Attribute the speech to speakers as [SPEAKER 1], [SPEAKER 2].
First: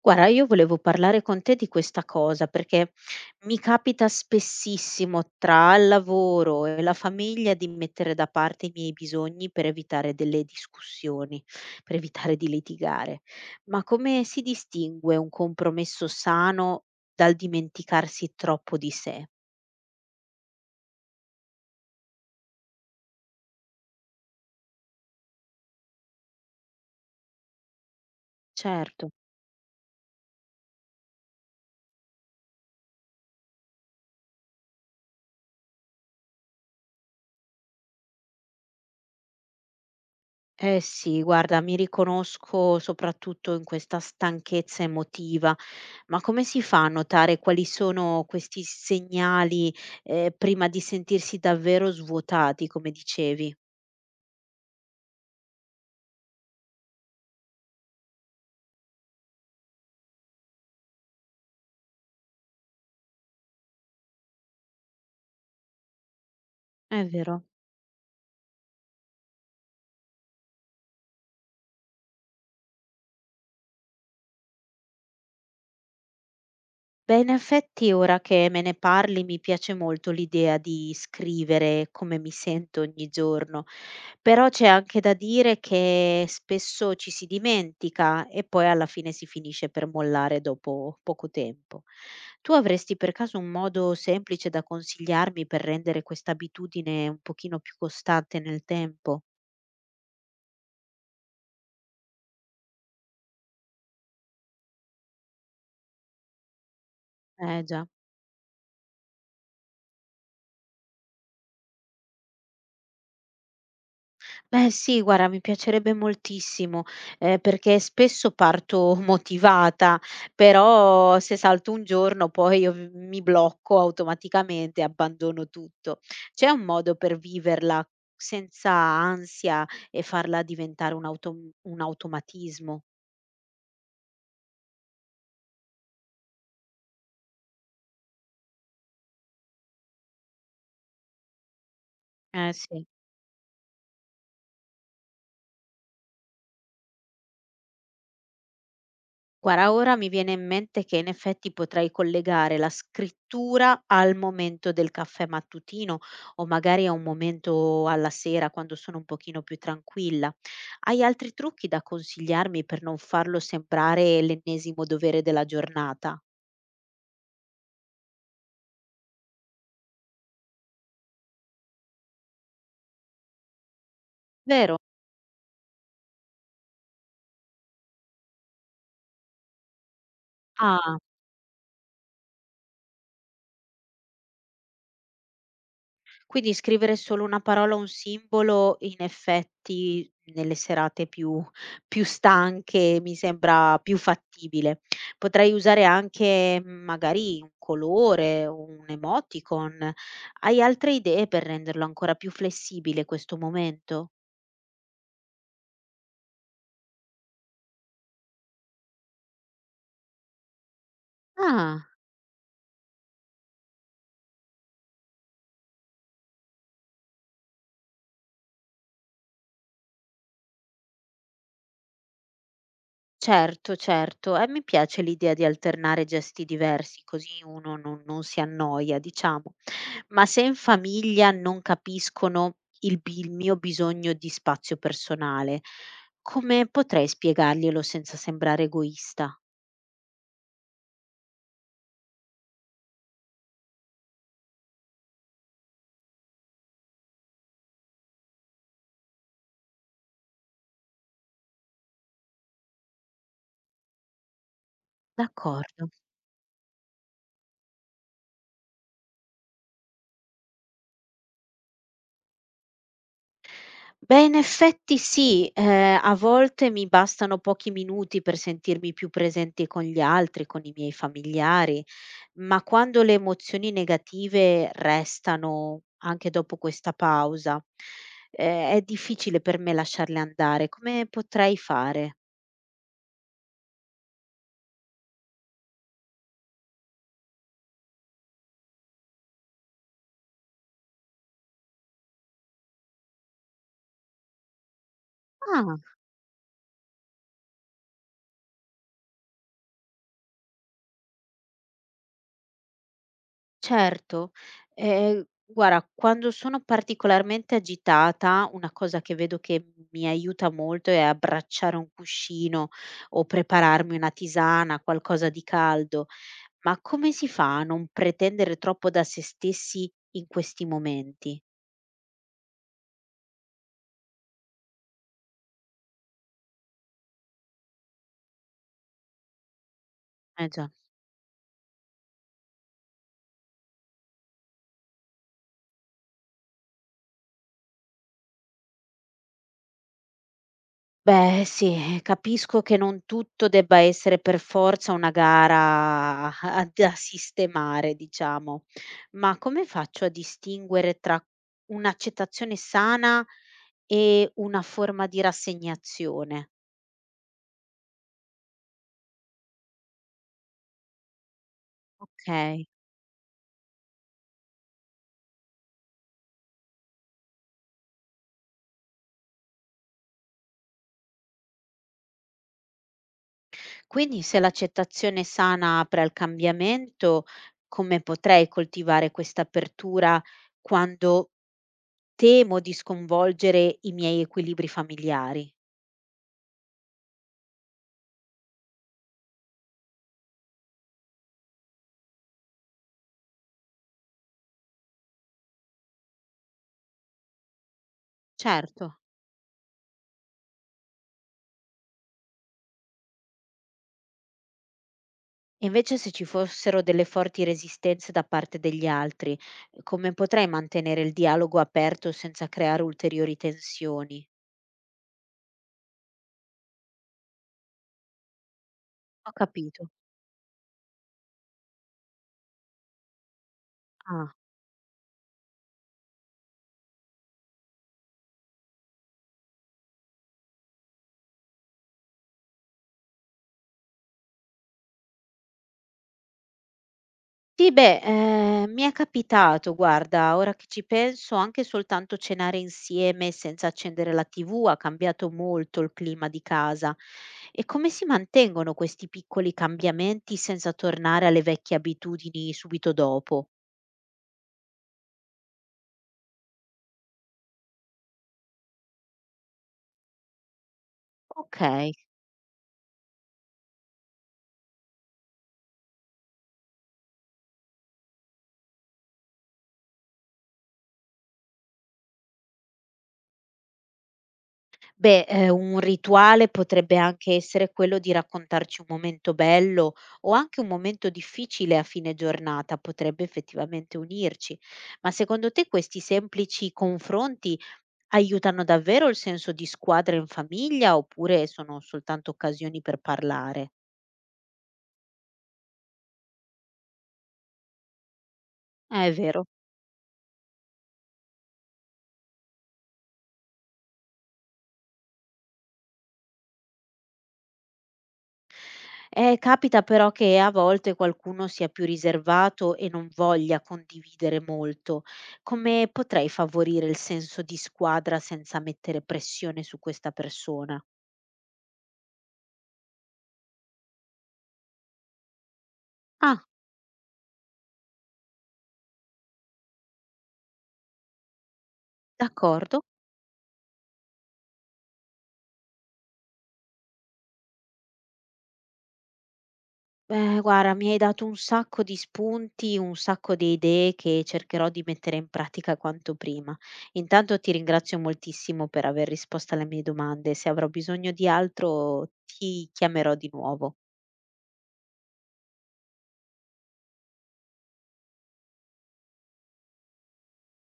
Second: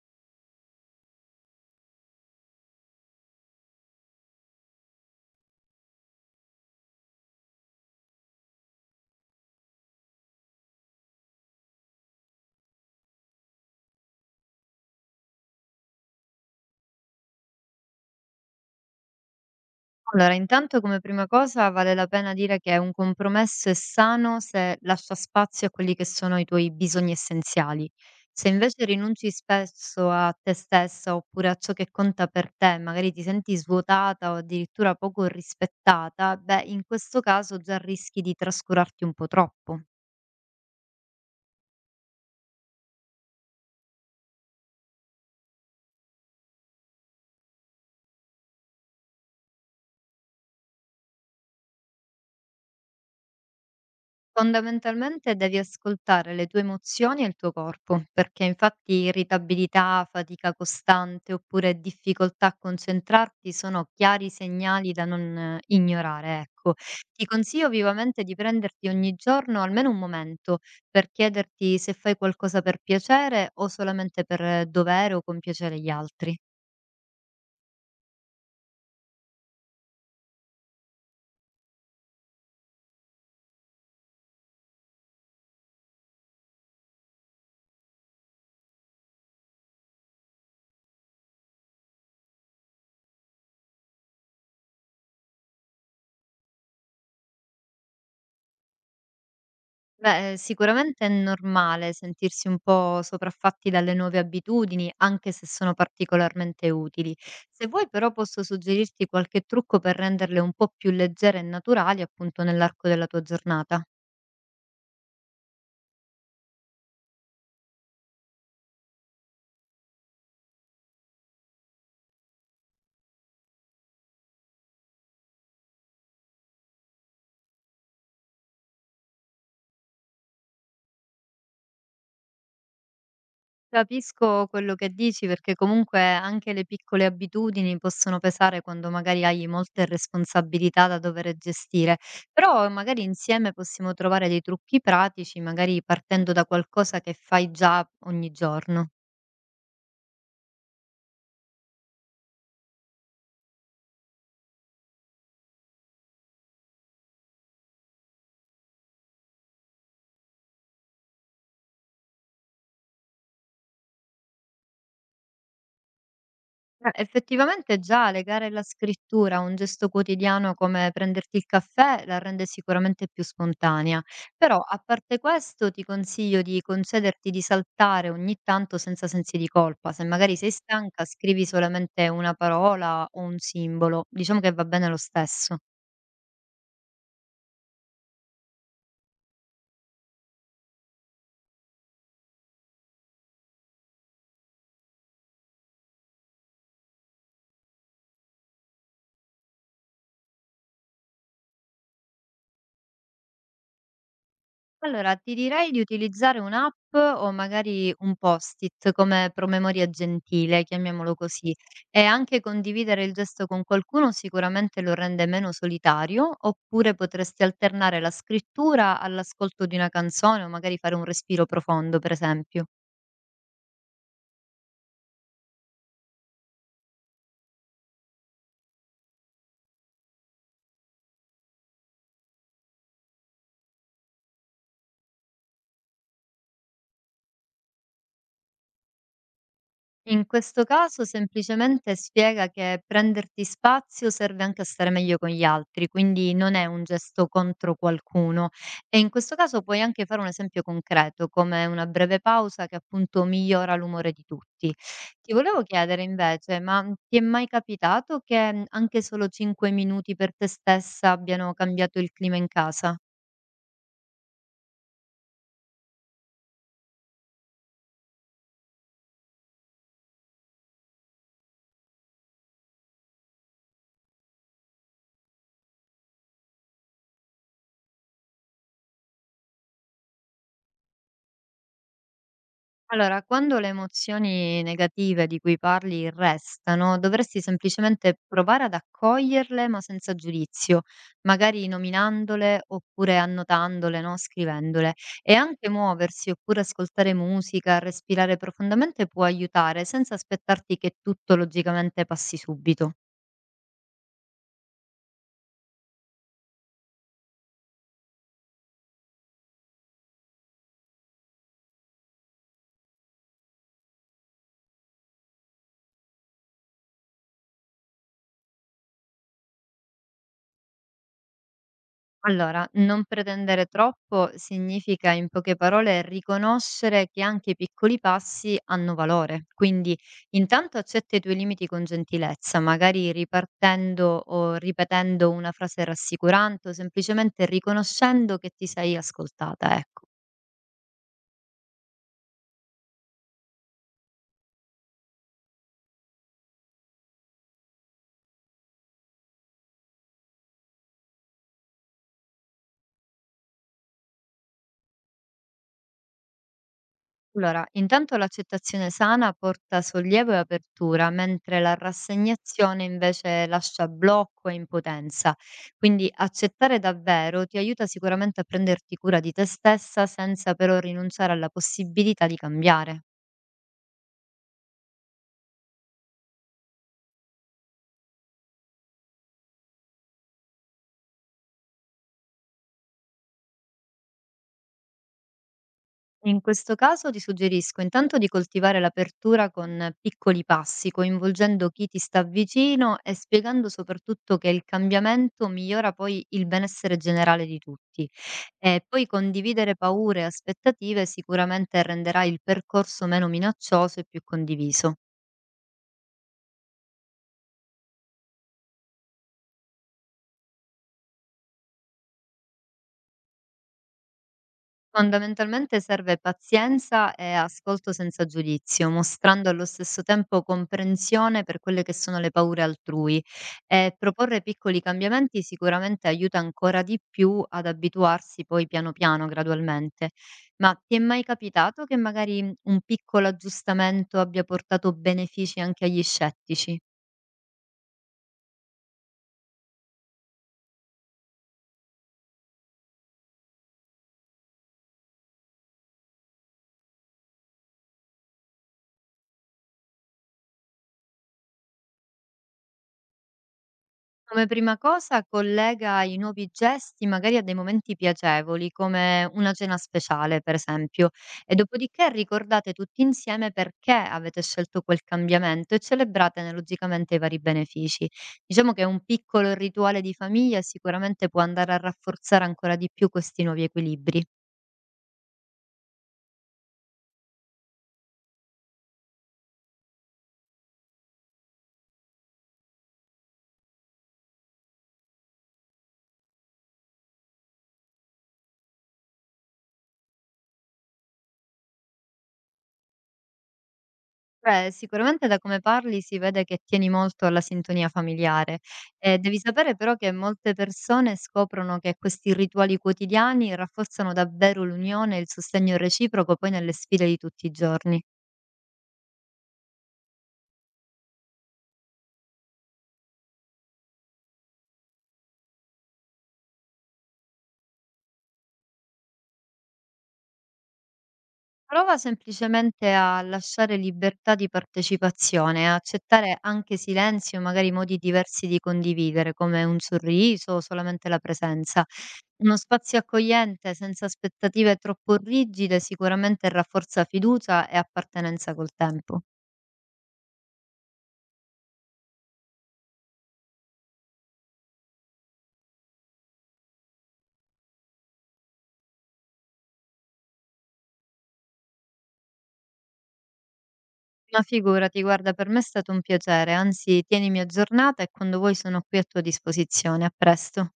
[SPEAKER 1] Guarda, io volevo parlare con te di questa cosa perché mi capita spessissimo tra il lavoro e la famiglia di mettere da parte i miei bisogni per evitare delle discussioni, per evitare di litigare. Ma come si distingue un compromesso sano dal dimenticarsi troppo di sé?
[SPEAKER 2] Allora, intanto come prima cosa vale la pena dire che un compromesso è sano se lascia spazio a quelli che sono i tuoi bisogni essenziali. Se invece
[SPEAKER 1] Certo.
[SPEAKER 2] rinunci spesso a te stessa oppure a ciò che conta per te, magari ti senti svuotata o addirittura poco rispettata, beh, in questo caso già rischi di trascurarti un po' troppo.
[SPEAKER 1] Eh sì, guarda, mi riconosco soprattutto in questa stanchezza emotiva, ma come si fa a notare quali sono questi segnali prima di sentirsi davvero svuotati, come dicevi?
[SPEAKER 2] Fondamentalmente devi ascoltare le tue emozioni e il tuo corpo, perché infatti irritabilità, fatica costante oppure difficoltà a concentrarti sono chiari segnali da non ignorare, ecco.
[SPEAKER 1] È
[SPEAKER 2] Ti
[SPEAKER 1] vero.
[SPEAKER 2] consiglio vivamente di prenderti ogni giorno almeno un momento per chiederti se fai qualcosa per piacere o solamente per dovere o compiacere gli altri.
[SPEAKER 1] Beh, in effetti ora che me ne parli mi piace molto l'idea di scrivere come mi sento ogni giorno, però c'è anche da dire che spesso ci si dimentica e poi alla fine si finisce per mollare dopo poco tempo. Tu avresti per caso un modo semplice da consigliarmi per rendere questa abitudine un pochino più costante nel tempo?
[SPEAKER 2] Beh, sicuramente è normale sentirsi un po' sopraffatti dalle nuove abitudini, anche se sono particolarmente utili.
[SPEAKER 1] Eh
[SPEAKER 2] Se
[SPEAKER 1] già.
[SPEAKER 2] vuoi però posso suggerirti qualche trucco per renderle un po' più leggere e naturali, appunto, nell'arco della tua giornata.
[SPEAKER 1] Beh sì, guarda, mi piacerebbe moltissimo, perché spesso parto motivata, però se salto un giorno poi io v mi blocco automaticamente e abbandono tutto. C'è un modo per viverla senza ansia e farla diventare un automatismo?
[SPEAKER 2] Capisco quello che dici perché comunque anche le piccole abitudini possono pesare quando magari hai molte responsabilità da dover gestire,
[SPEAKER 1] Eh
[SPEAKER 2] però
[SPEAKER 1] sì.
[SPEAKER 2] magari insieme possiamo trovare dei trucchi pratici, magari partendo da qualcosa che fai già ogni giorno.
[SPEAKER 1] Guarda, ora mi viene in mente che in effetti potrei collegare la scrittura al momento del caffè mattutino o magari a un momento alla sera quando sono un pochino più tranquilla. Hai altri trucchi da consigliarmi per non farlo sembrare l'ennesimo dovere della giornata?
[SPEAKER 2] Effettivamente già legare alla scrittura a un gesto quotidiano come prenderti il caffè la rende sicuramente più spontanea, però
[SPEAKER 1] Vero?
[SPEAKER 2] a parte questo ti consiglio di concederti di saltare ogni tanto senza sensi di colpa, se magari sei
[SPEAKER 1] Ah.
[SPEAKER 2] stanca scrivi solamente una parola o un simbolo, diciamo che va bene lo stesso.
[SPEAKER 1] Quindi scrivere solo una parola o un simbolo, in effetti nelle serate più stanche mi sembra più fattibile. Potrei usare anche magari un colore, o un emoticon. Hai altre idee per renderlo ancora più flessibile questo momento?
[SPEAKER 2] Allora, ti direi di utilizzare un'app o magari un post-it come promemoria gentile, chiamiamolo così,
[SPEAKER 1] Ah.
[SPEAKER 2] e anche condividere il gesto con qualcuno sicuramente lo rende meno solitario, oppure potresti alternare la scrittura all'ascolto di una canzone o magari fare un respiro profondo, per esempio.
[SPEAKER 1] Certo, certo. E mi piace l'idea di alternare gesti diversi, così uno non si annoia, diciamo. Ma se in famiglia non capiscono il mio bisogno di spazio personale, come potrei spiegarglielo senza sembrare egoista?
[SPEAKER 2] In questo caso semplicemente spiega che prenderti spazio serve anche a stare meglio con gli altri, quindi non è un gesto contro qualcuno. E in questo caso puoi anche fare un esempio concreto, come una breve pausa che appunto migliora l'umore di tutti. Ti volevo
[SPEAKER 1] D'accordo.
[SPEAKER 2] chiedere invece, ma ti è mai capitato che anche solo 5 minuti per te stessa abbiano cambiato il clima in casa?
[SPEAKER 1] Beh, in effetti sì, a volte mi bastano pochi minuti per sentirmi più presente con gli altri, con i miei familiari, ma quando le emozioni negative restano anche dopo questa pausa, è difficile per me lasciarle andare. Come potrei fare?
[SPEAKER 2] Allora, quando le emozioni negative di cui parli restano, dovresti semplicemente provare ad accoglierle ma senza giudizio, magari nominandole oppure annotandole, no? Scrivendole. E anche
[SPEAKER 1] Ah.
[SPEAKER 2] muoversi oppure ascoltare musica, respirare profondamente può aiutare senza aspettarti che tutto logicamente passi subito.
[SPEAKER 1] Certo, guarda quando sono particolarmente agitata, una cosa che vedo che mi aiuta molto è abbracciare un cuscino o prepararmi una tisana, qualcosa di caldo. Ma come si fa a non pretendere troppo da se stessi in questi momenti?
[SPEAKER 2] Allora, non pretendere troppo significa, in poche parole, riconoscere che anche i piccoli passi hanno valore. Quindi,
[SPEAKER 1] Eh già.
[SPEAKER 2] intanto accetta i tuoi limiti con gentilezza, magari ripartendo o ripetendo una frase rassicurante o semplicemente riconoscendo che ti sei ascoltata, ecco.
[SPEAKER 1] Beh, sì, capisco che non tutto debba essere per forza una gara a da sistemare, diciamo, ma come faccio a distinguere tra un'accettazione sana e una forma di rassegnazione?
[SPEAKER 2] Allora, intanto l'accettazione sana porta sollievo e apertura, mentre la
[SPEAKER 1] Okay.
[SPEAKER 2] rassegnazione invece lascia blocco e impotenza. Quindi accettare davvero ti aiuta sicuramente a prenderti cura di te stessa senza però rinunciare alla possibilità di cambiare.
[SPEAKER 1] Quindi se l'accettazione sana apre al cambiamento, come potrei coltivare questa apertura quando temo di sconvolgere i miei equilibri familiari?
[SPEAKER 2] In questo caso ti suggerisco intanto di coltivare l'apertura con piccoli passi, coinvolgendo chi ti sta vicino e spiegando soprattutto che il cambiamento migliora poi il benessere generale di tutti.
[SPEAKER 1] Certo.
[SPEAKER 2] E poi condividere paure e aspettative sicuramente renderà il percorso meno minaccioso e più condiviso.
[SPEAKER 1] E invece se ci fossero delle forti resistenze da parte degli altri, come potrei mantenere il dialogo aperto senza creare ulteriori tensioni?
[SPEAKER 2] Fondamentalmente serve pazienza e ascolto senza giudizio,
[SPEAKER 1] Ho
[SPEAKER 2] mostrando allo
[SPEAKER 1] capito.
[SPEAKER 2] stesso tempo comprensione per quelle che sono le paure altrui. E
[SPEAKER 1] Ah.
[SPEAKER 2] proporre piccoli cambiamenti sicuramente aiuta ancora di più ad abituarsi poi piano piano, gradualmente. Ma ti è mai capitato che magari un piccolo aggiustamento abbia portato benefici anche agli scettici?
[SPEAKER 1] Sì, beh, mi è capitato, guarda, ora che ci penso, anche soltanto cenare insieme senza accendere la TV ha cambiato molto il clima di casa. E come si mantengono questi piccoli cambiamenti senza tornare alle vecchie abitudini subito dopo?
[SPEAKER 2] Come prima cosa collega i nuovi gesti magari a dei momenti piacevoli, come una cena speciale, per esempio, e
[SPEAKER 1] Ok.
[SPEAKER 2] dopodiché ricordate tutti insieme perché avete scelto quel cambiamento e celebrate analogicamente i vari benefici. Diciamo che un piccolo rituale di famiglia sicuramente può andare a rafforzare ancora di più questi nuovi equilibri.
[SPEAKER 1] Beh, un rituale potrebbe anche essere quello di raccontarci un momento bello o anche un momento difficile a fine giornata, potrebbe effettivamente unirci. Ma secondo te questi semplici confronti aiutano davvero il senso di squadra in famiglia oppure sono soltanto occasioni per parlare?
[SPEAKER 2] Beh, sicuramente da come parli si vede che tieni molto alla sintonia familiare.
[SPEAKER 1] È
[SPEAKER 2] Devi
[SPEAKER 1] vero.
[SPEAKER 2] sapere però che molte persone scoprono che questi rituali quotidiani rafforzano davvero l'unione e il sostegno reciproco poi nelle sfide di tutti i giorni.
[SPEAKER 1] Capita però che a volte qualcuno sia più riservato e non voglia condividere molto. Come potrei favorire il senso di squadra senza mettere pressione su questa persona?
[SPEAKER 2] Prova semplicemente a lasciare libertà di partecipazione, a accettare
[SPEAKER 1] Ah,
[SPEAKER 2] anche silenzi o magari modi diversi di condividere, come un sorriso o solamente la presenza. Uno
[SPEAKER 1] d'accordo.
[SPEAKER 2] spazio accogliente, senza aspettative troppo rigide, sicuramente rafforza fiducia e appartenenza col tempo.
[SPEAKER 1] Beh, guarda, mi hai dato un sacco di spunti, un sacco di idee che cercherò di mettere in pratica quanto prima. Intanto ti ringrazio moltissimo per aver risposto alle mie domande. Se avrò bisogno di altro, ti chiamerò di nuovo.
[SPEAKER 2] Ma figurati, guarda, per me è stato un piacere, anzi, tienimi aggiornata e quando vuoi sono qui a tua disposizione. A presto.